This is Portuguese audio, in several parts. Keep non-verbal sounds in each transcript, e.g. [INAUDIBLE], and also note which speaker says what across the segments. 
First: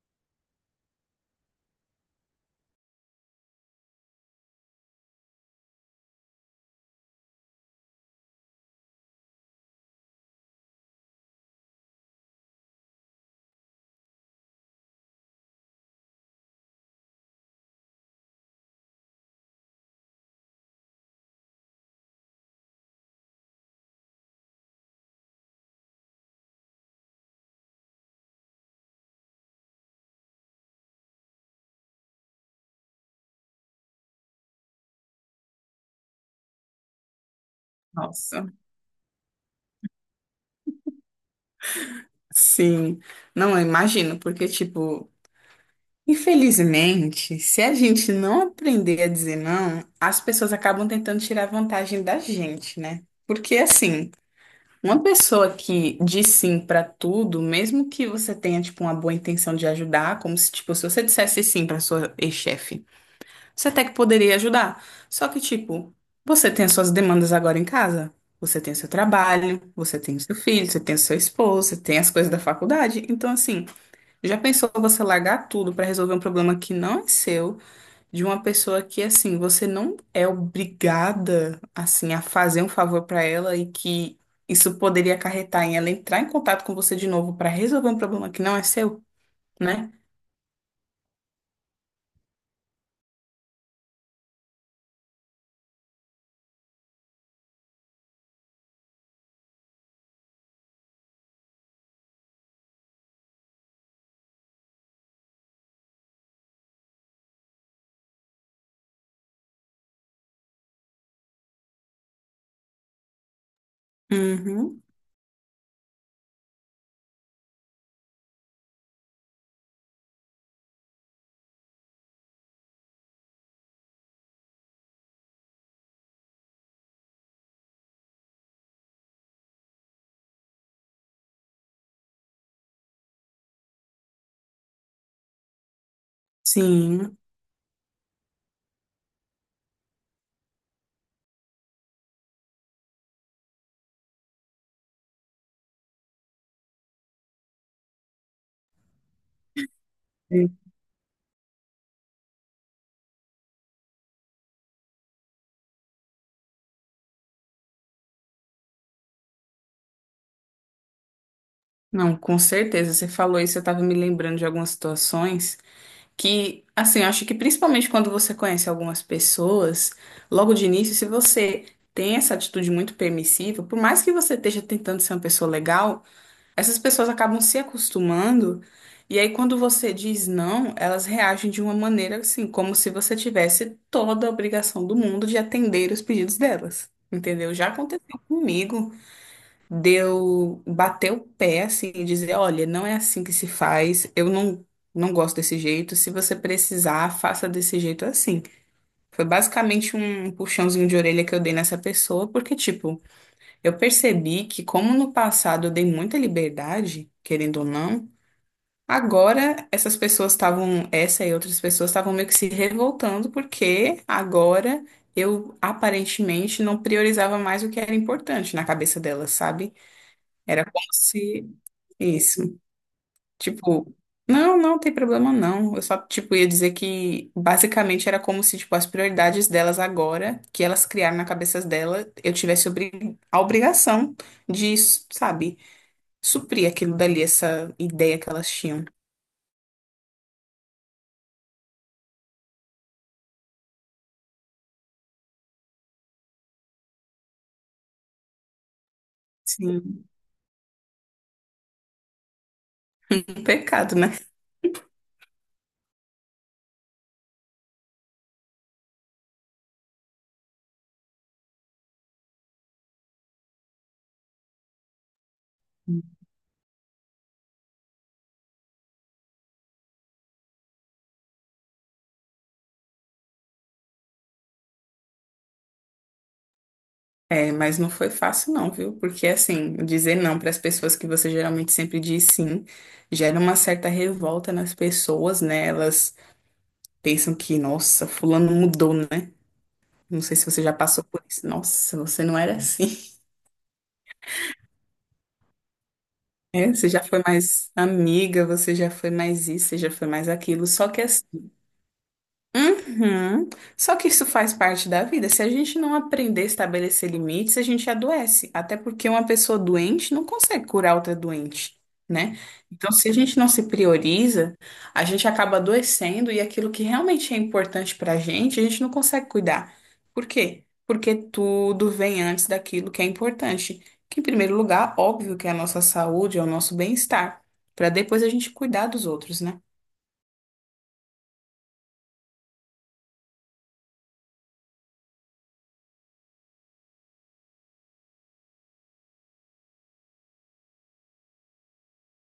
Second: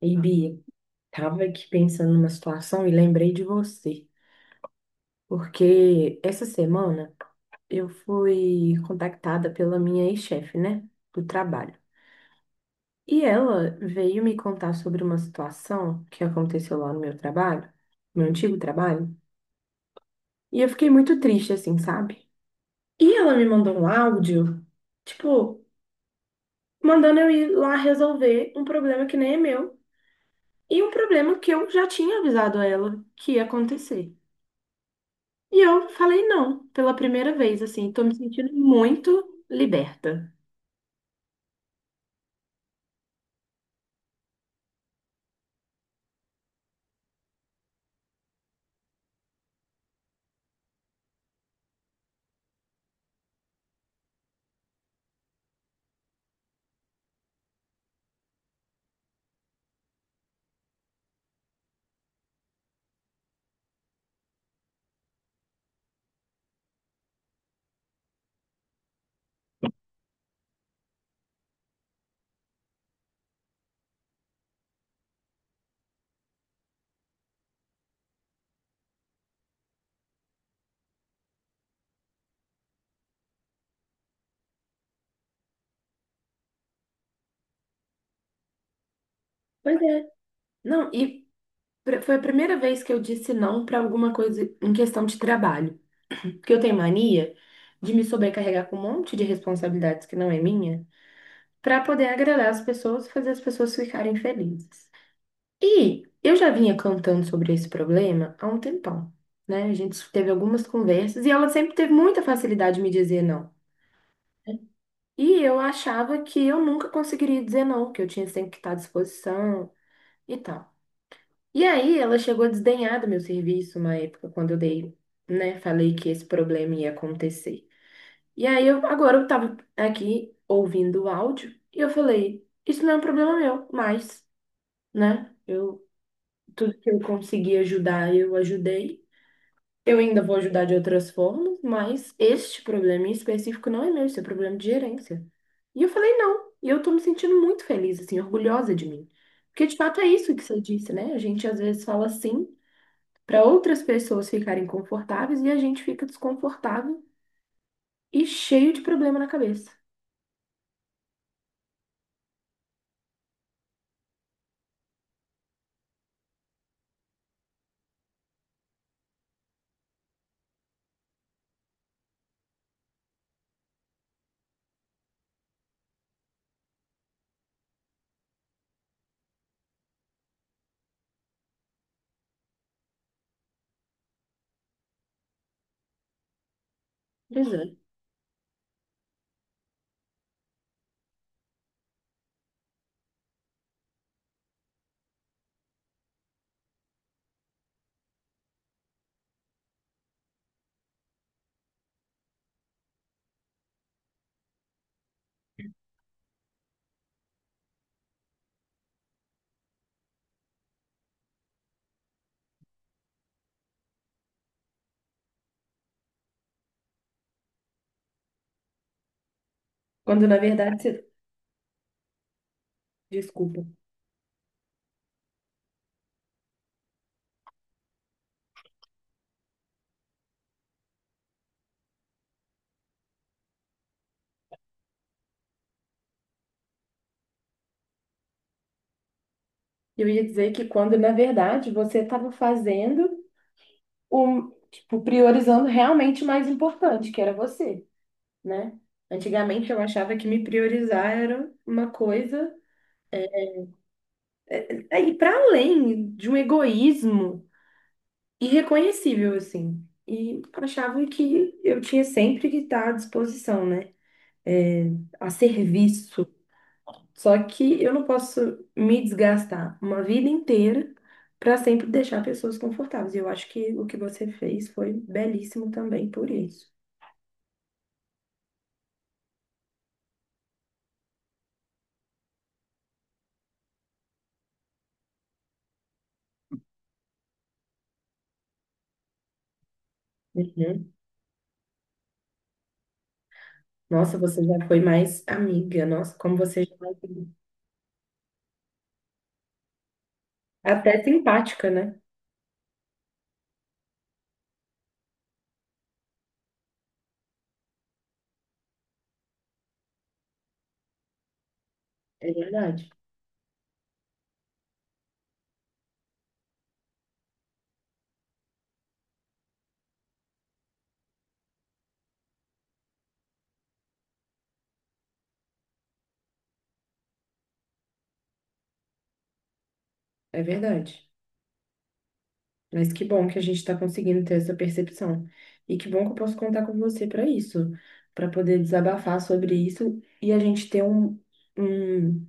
Speaker 1: E Bia, tava aqui pensando numa situação e lembrei de você, porque essa semana eu fui contactada pela minha ex-chefe, né, do trabalho. E ela veio me contar sobre uma situação que aconteceu lá no meu trabalho, meu antigo trabalho, e eu fiquei muito triste assim, sabe? E ela me mandou um áudio, tipo, mandando eu ir lá resolver um problema que nem é meu e um problema que eu já tinha avisado a ela que ia acontecer. E eu falei não, pela primeira vez, assim, tô me
Speaker 2: Nossa,
Speaker 1: sentindo muito liberta.
Speaker 2: sim. Não, eu imagino, porque, tipo, infelizmente, se a gente não aprender a dizer não, as pessoas acabam tentando tirar vantagem da gente, né? Porque, assim, uma pessoa que diz sim pra tudo, mesmo que você tenha, tipo, uma boa intenção de ajudar, como se, tipo, se você dissesse sim pra sua ex-chefe. Você até que poderia ajudar. Só que, tipo, você tem as suas demandas agora em casa. Você tem o seu trabalho, você tem o seu filho, você tem o seu esposo, você tem as coisas da faculdade. Então, assim, já pensou você largar tudo pra resolver um problema que não é seu, de uma pessoa que, assim, você não é obrigada, assim, a fazer um favor pra ela e que isso poderia acarretar em ela entrar em contato com você de novo pra resolver um problema que não é seu,
Speaker 1: Pois
Speaker 2: né?
Speaker 1: é. Não, e foi a primeira vez que eu disse não para alguma coisa em questão de trabalho. Porque eu tenho mania de me sobrecarregar com um monte de responsabilidades que não é minha, para poder agradar as pessoas e fazer as pessoas ficarem felizes. E eu já vinha cantando sobre esse problema há um tempão, né? A gente teve algumas conversas e ela sempre teve muita facilidade de me dizer não.
Speaker 2: Uhum.
Speaker 1: E eu achava que eu nunca conseguiria dizer não, que eu tinha sempre que estar à disposição e tal. E aí ela chegou a desdenhar do meu serviço uma época, quando eu dei, né, falei que esse problema ia acontecer. E aí eu, agora eu tava aqui ouvindo o áudio e eu falei, isso não é um problema meu, mas, né, eu, tudo que eu
Speaker 2: Sim.
Speaker 1: consegui ajudar, eu ajudei. Eu ainda vou ajudar de outras formas, mas este problema em específico não é meu, isso é problema de gerência. E eu falei, não. E eu tô me sentindo muito feliz, assim, orgulhosa de mim. Porque de fato é isso que você disse, né? A gente às vezes fala sim para outras pessoas ficarem confortáveis e a gente fica desconfortável e cheio de problema na cabeça.
Speaker 2: Não, com certeza. Você falou isso, eu estava me lembrando de algumas situações que, assim, eu acho que principalmente quando você conhece algumas pessoas, logo de início, se você tem essa atitude muito permissiva, por mais que você esteja tentando ser uma pessoa legal, essas pessoas acabam se acostumando, e aí quando você diz não, elas reagem de uma maneira assim, como se você tivesse toda a obrigação do mundo de atender os pedidos delas. Entendeu? Já
Speaker 1: Exato.
Speaker 2: aconteceu comigo deu bater o pé assim e dizer, olha, não é assim que se faz, eu não gosto desse jeito, se você precisar, faça desse jeito assim. Foi basicamente um puxãozinho de orelha que eu dei nessa pessoa, porque tipo, eu percebi que como no passado eu dei muita liberdade, querendo ou não, agora essa e outras pessoas estavam meio que se revoltando porque agora eu aparentemente não priorizava mais o que era importante na cabeça delas, sabe?
Speaker 1: Quando na
Speaker 2: Era
Speaker 1: verdade
Speaker 2: como
Speaker 1: você.
Speaker 2: se isso.
Speaker 1: Desculpa.
Speaker 2: Tipo, não, não tem problema não. Eu só, tipo, ia dizer que basicamente era como se, tipo, as prioridades delas agora, que elas criaram na cabeça dela, eu tivesse obri- a obrigação de, sabe, suprir aquilo dali, essa ideia que elas tinham.
Speaker 1: Eu ia dizer que quando na verdade você estava fazendo o, tipo, priorizando realmente o mais importante, que era você, né? Antigamente eu
Speaker 2: Sim. [LAUGHS]
Speaker 1: achava que me priorizar era uma coisa
Speaker 2: Um pecado, né?
Speaker 1: aí para além de um egoísmo irreconhecível assim. E achava que eu tinha sempre que estar à disposição, né? É, a serviço. Só que eu não posso me desgastar uma vida inteira para sempre deixar pessoas confortáveis. E eu acho que o que você fez foi belíssimo também por isso.
Speaker 2: É, mas não foi fácil não, viu? Porque assim, dizer não para as pessoas que você geralmente sempre diz sim, gera uma certa revolta nas pessoas, né? Elas pensam que, nossa, fulano mudou, né? Não sei se você já
Speaker 1: Uhum.
Speaker 2: passou por isso. Nossa, você não era assim. [LAUGHS]
Speaker 1: Nossa, você já foi mais amiga. Nossa, como
Speaker 2: É,
Speaker 1: você já.
Speaker 2: você já foi mais amiga, você já foi mais isso, você já foi mais aquilo. Só que
Speaker 1: Até
Speaker 2: assim,
Speaker 1: simpática, né?
Speaker 2: uhum. Só que isso faz parte da vida. Se a gente não aprender a estabelecer limites, a gente adoece. Até porque uma pessoa doente não consegue curar outra doente,
Speaker 1: É
Speaker 2: né? Então,
Speaker 1: verdade,
Speaker 2: se a gente não se prioriza, a gente acaba adoecendo e aquilo que realmente é importante pra gente, a gente não consegue cuidar. Por quê? Porque tudo vem antes daquilo que é importante. Que, em primeiro lugar, óbvio que é a nossa saúde, é o nosso bem-estar, para depois a gente cuidar dos outros, né?
Speaker 1: é verdade. Mas que bom que a gente está conseguindo ter essa percepção. E que bom que eu posso contar com você para isso, para poder desabafar sobre isso e a gente ter um, um,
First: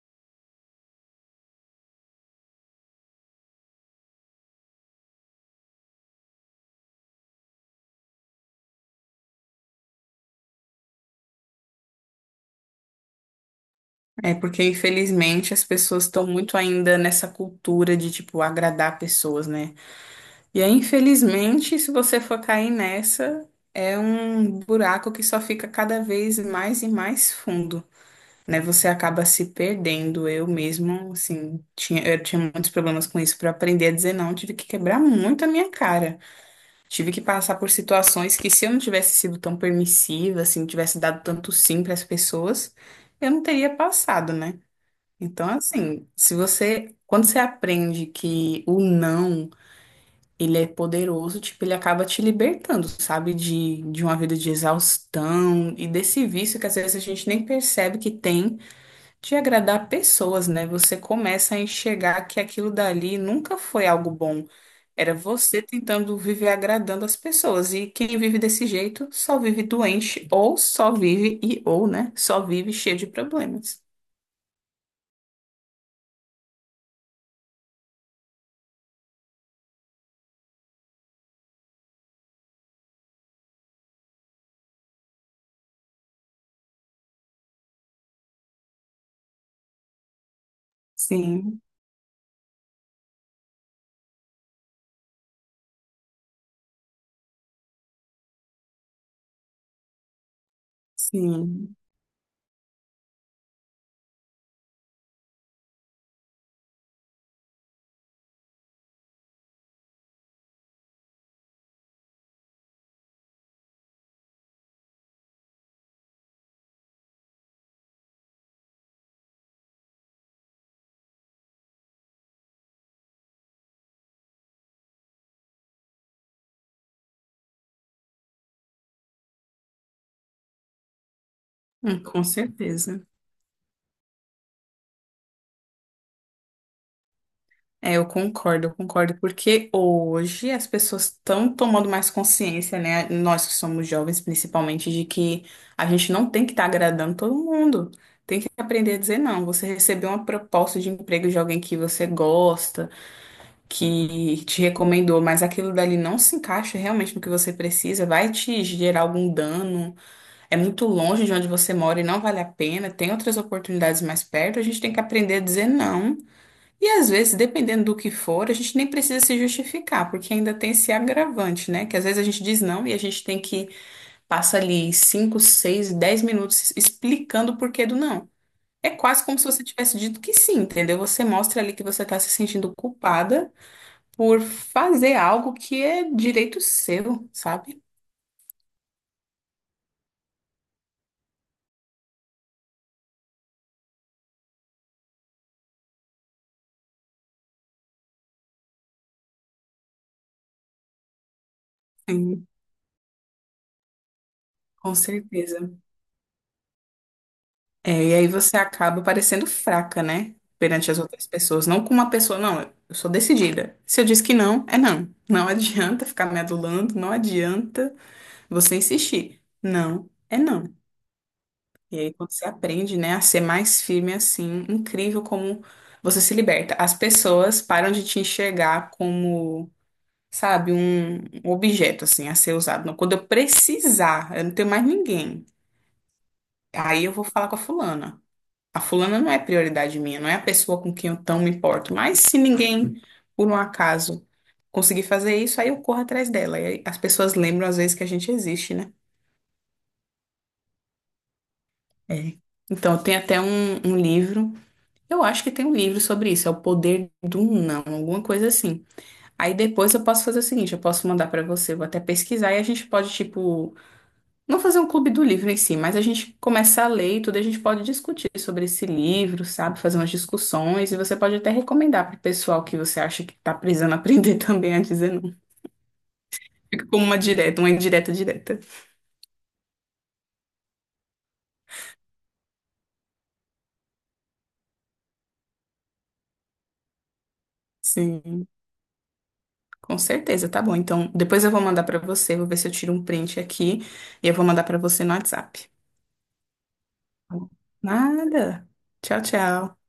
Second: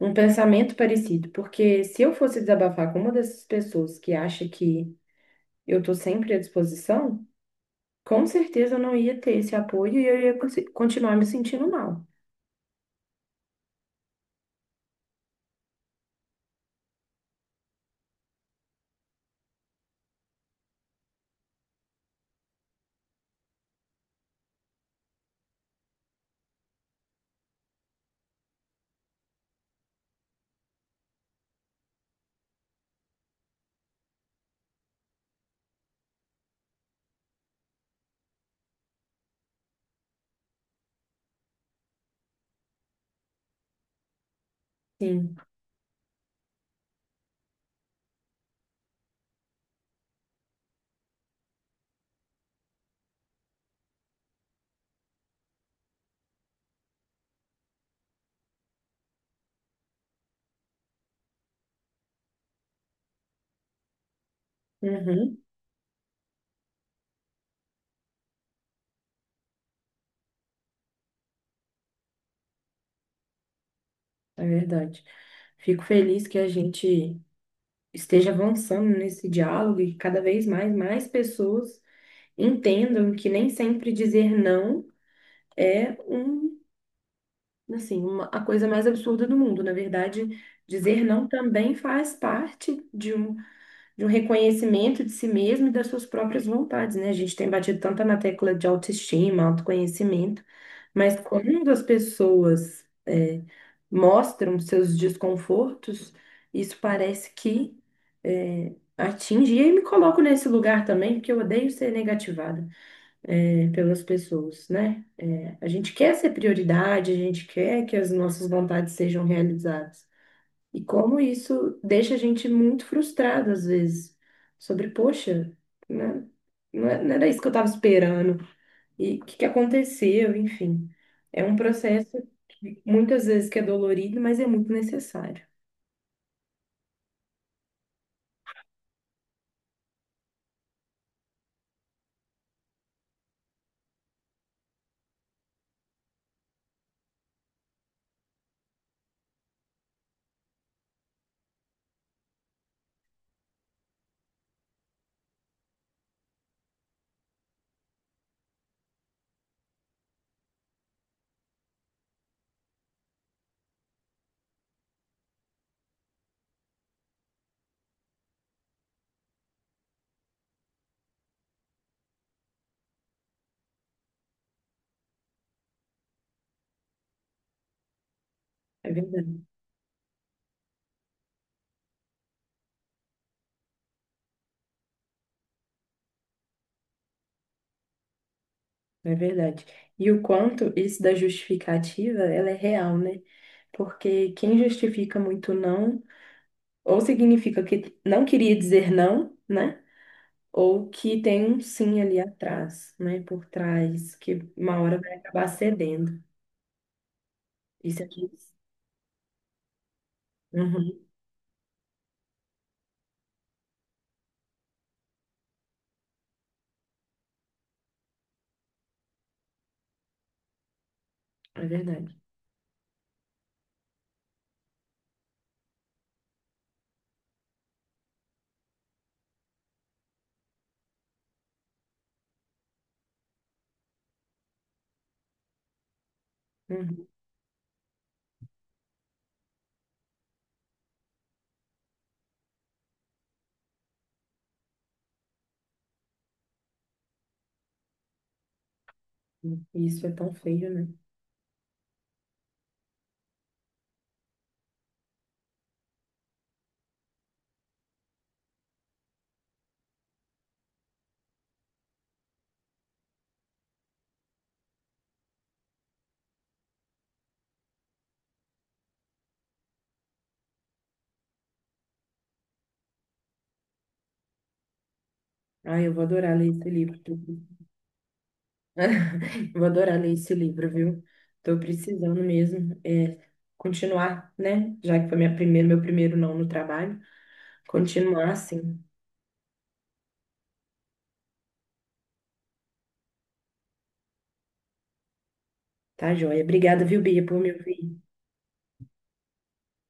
Speaker 1: um pensamento parecido. Porque se eu fosse desabafar com uma dessas pessoas que acha que eu estou sempre à disposição, com certeza eu não ia ter esse apoio e eu ia continuar me sentindo mal.
Speaker 2: É porque, infelizmente, as pessoas estão muito ainda nessa cultura de, tipo, agradar pessoas, né? E aí, infelizmente, se você for cair nessa, é um buraco que só fica cada vez mais e mais fundo, né? Você acaba se perdendo. Eu mesmo, assim, eu tinha muitos problemas com isso. Para aprender a dizer não, tive que quebrar muito a minha cara. Tive que passar por situações que, se eu não tivesse sido tão permissiva, assim, tivesse dado tanto sim para as pessoas, eu não teria passado, né?
Speaker 1: Sim,
Speaker 2: Então, assim, se você, quando você aprende que o não, ele é poderoso, tipo, ele acaba te libertando, sabe, de uma vida de exaustão e desse vício que às vezes a gente nem percebe que tem de agradar pessoas, né? Você começa a enxergar que aquilo dali nunca foi algo bom. Era
Speaker 1: uhum,
Speaker 2: você tentando viver agradando as pessoas. E quem vive desse jeito só vive doente, ou só vive e ou, né? Só vive cheio de problemas.
Speaker 1: é verdade. Fico feliz que a gente esteja avançando nesse diálogo e que cada vez mais, mais pessoas entendam que nem sempre dizer não é um, assim, uma, a coisa mais absurda do mundo. Na verdade, dizer não
Speaker 2: Sim,
Speaker 1: também faz parte de um reconhecimento de si mesmo e das suas próprias vontades, né? A gente tem batido tanto na tecla de autoestima, autoconhecimento, mas quando
Speaker 2: sim.
Speaker 1: as pessoas mostram seus desconfortos, isso parece que atinge. E aí me coloco nesse lugar também, porque eu odeio ser negativada pelas pessoas, né? É, a gente quer ser prioridade, a gente quer que as nossas vontades sejam realizadas. E como isso deixa a gente muito frustrado às vezes, sobre, poxa, né? Não era isso que eu estava esperando. E o que que aconteceu, enfim. É um processo
Speaker 2: Com
Speaker 1: que
Speaker 2: certeza.
Speaker 1: muitas vezes que é dolorido, mas é muito necessário.
Speaker 2: É, eu concordo, porque hoje as pessoas estão tomando mais consciência, né? Nós que somos jovens, principalmente, de que a gente não tem que estar agradando todo mundo. Tem que aprender a dizer não. Você recebeu uma proposta de emprego de alguém que você gosta, que te recomendou, mas aquilo dali não se encaixa realmente no que você precisa, vai te gerar algum dano, é muito longe de onde você mora e não vale a pena, tem outras oportunidades mais perto, a gente tem que aprender a dizer não. E às vezes, dependendo do que for, a gente nem precisa se justificar, porque ainda tem esse agravante, né? Que às vezes a gente diz não e a gente tem que passar ali 5, 6, 10 minutos explicando o porquê do não. É
Speaker 1: É
Speaker 2: quase como
Speaker 1: verdade,
Speaker 2: se você tivesse dito que sim, entendeu? Você mostra ali que você está se sentindo culpada por fazer algo que é direito seu, sabe?
Speaker 1: é verdade. E o quanto isso da justificativa, ela é real, né? Porque quem justifica muito não, ou significa que não queria dizer não, né? Ou que tem um sim ali
Speaker 2: Sim,
Speaker 1: atrás, né, por trás, que uma
Speaker 2: com
Speaker 1: hora vai acabar
Speaker 2: certeza.
Speaker 1: cedendo.
Speaker 2: É,
Speaker 1: Isso
Speaker 2: e aí
Speaker 1: aqui,
Speaker 2: você acaba parecendo fraca, né? Perante as
Speaker 1: uhum,
Speaker 2: outras pessoas. Não com uma pessoa, não, eu sou decidida. Se eu disse que não, é não. Não adianta ficar me adulando, não adianta você insistir. Não, é não.
Speaker 1: é
Speaker 2: E aí
Speaker 1: verdade.
Speaker 2: quando você aprende, né, a ser mais firme assim, incrível como você se liberta. As pessoas param de te enxergar como, sabe, um objeto assim a ser usado. Não, quando eu precisar, eu não tenho mais ninguém. Aí
Speaker 1: Uhum.
Speaker 2: eu vou falar com a fulana. A fulana não é prioridade minha, não é a pessoa com quem eu tão me importo. Mas se ninguém, por um acaso, conseguir fazer isso, aí eu corro atrás dela. E aí as pessoas lembram às vezes que a gente existe, né?
Speaker 1: Uhum. Isso é tão feio, né?
Speaker 2: É. Então, tem até um livro, eu acho que tem um livro sobre isso, é O Poder do Não, alguma coisa assim. Aí depois eu posso fazer o seguinte, eu posso mandar pra você, eu vou até pesquisar e a gente pode, tipo, não fazer um clube do livro em si, mas a gente começar a ler e tudo, a gente pode discutir sobre esse livro, sabe? Fazer umas discussões e você pode até recomendar para o pessoal que você acha que está precisando aprender [LAUGHS] também a dizer não.
Speaker 1: Ah, eu vou adorar ler esse
Speaker 2: Fica
Speaker 1: livro.
Speaker 2: como uma direta, uma indireta direta.
Speaker 1: [LAUGHS] Vou adorar ler esse livro, viu? Tô precisando mesmo é, continuar, né? Já que foi minha primeira, meu primeiro não no trabalho, continuar
Speaker 2: Sim,
Speaker 1: assim,
Speaker 2: com certeza, tá bom. Então, depois eu vou mandar para você, vou ver se eu tiro um print aqui e eu vou mandar para você no WhatsApp.
Speaker 1: tá joia? Obrigada, viu, Bia, por me ouvir.
Speaker 2: Nada. Tchau, tchau.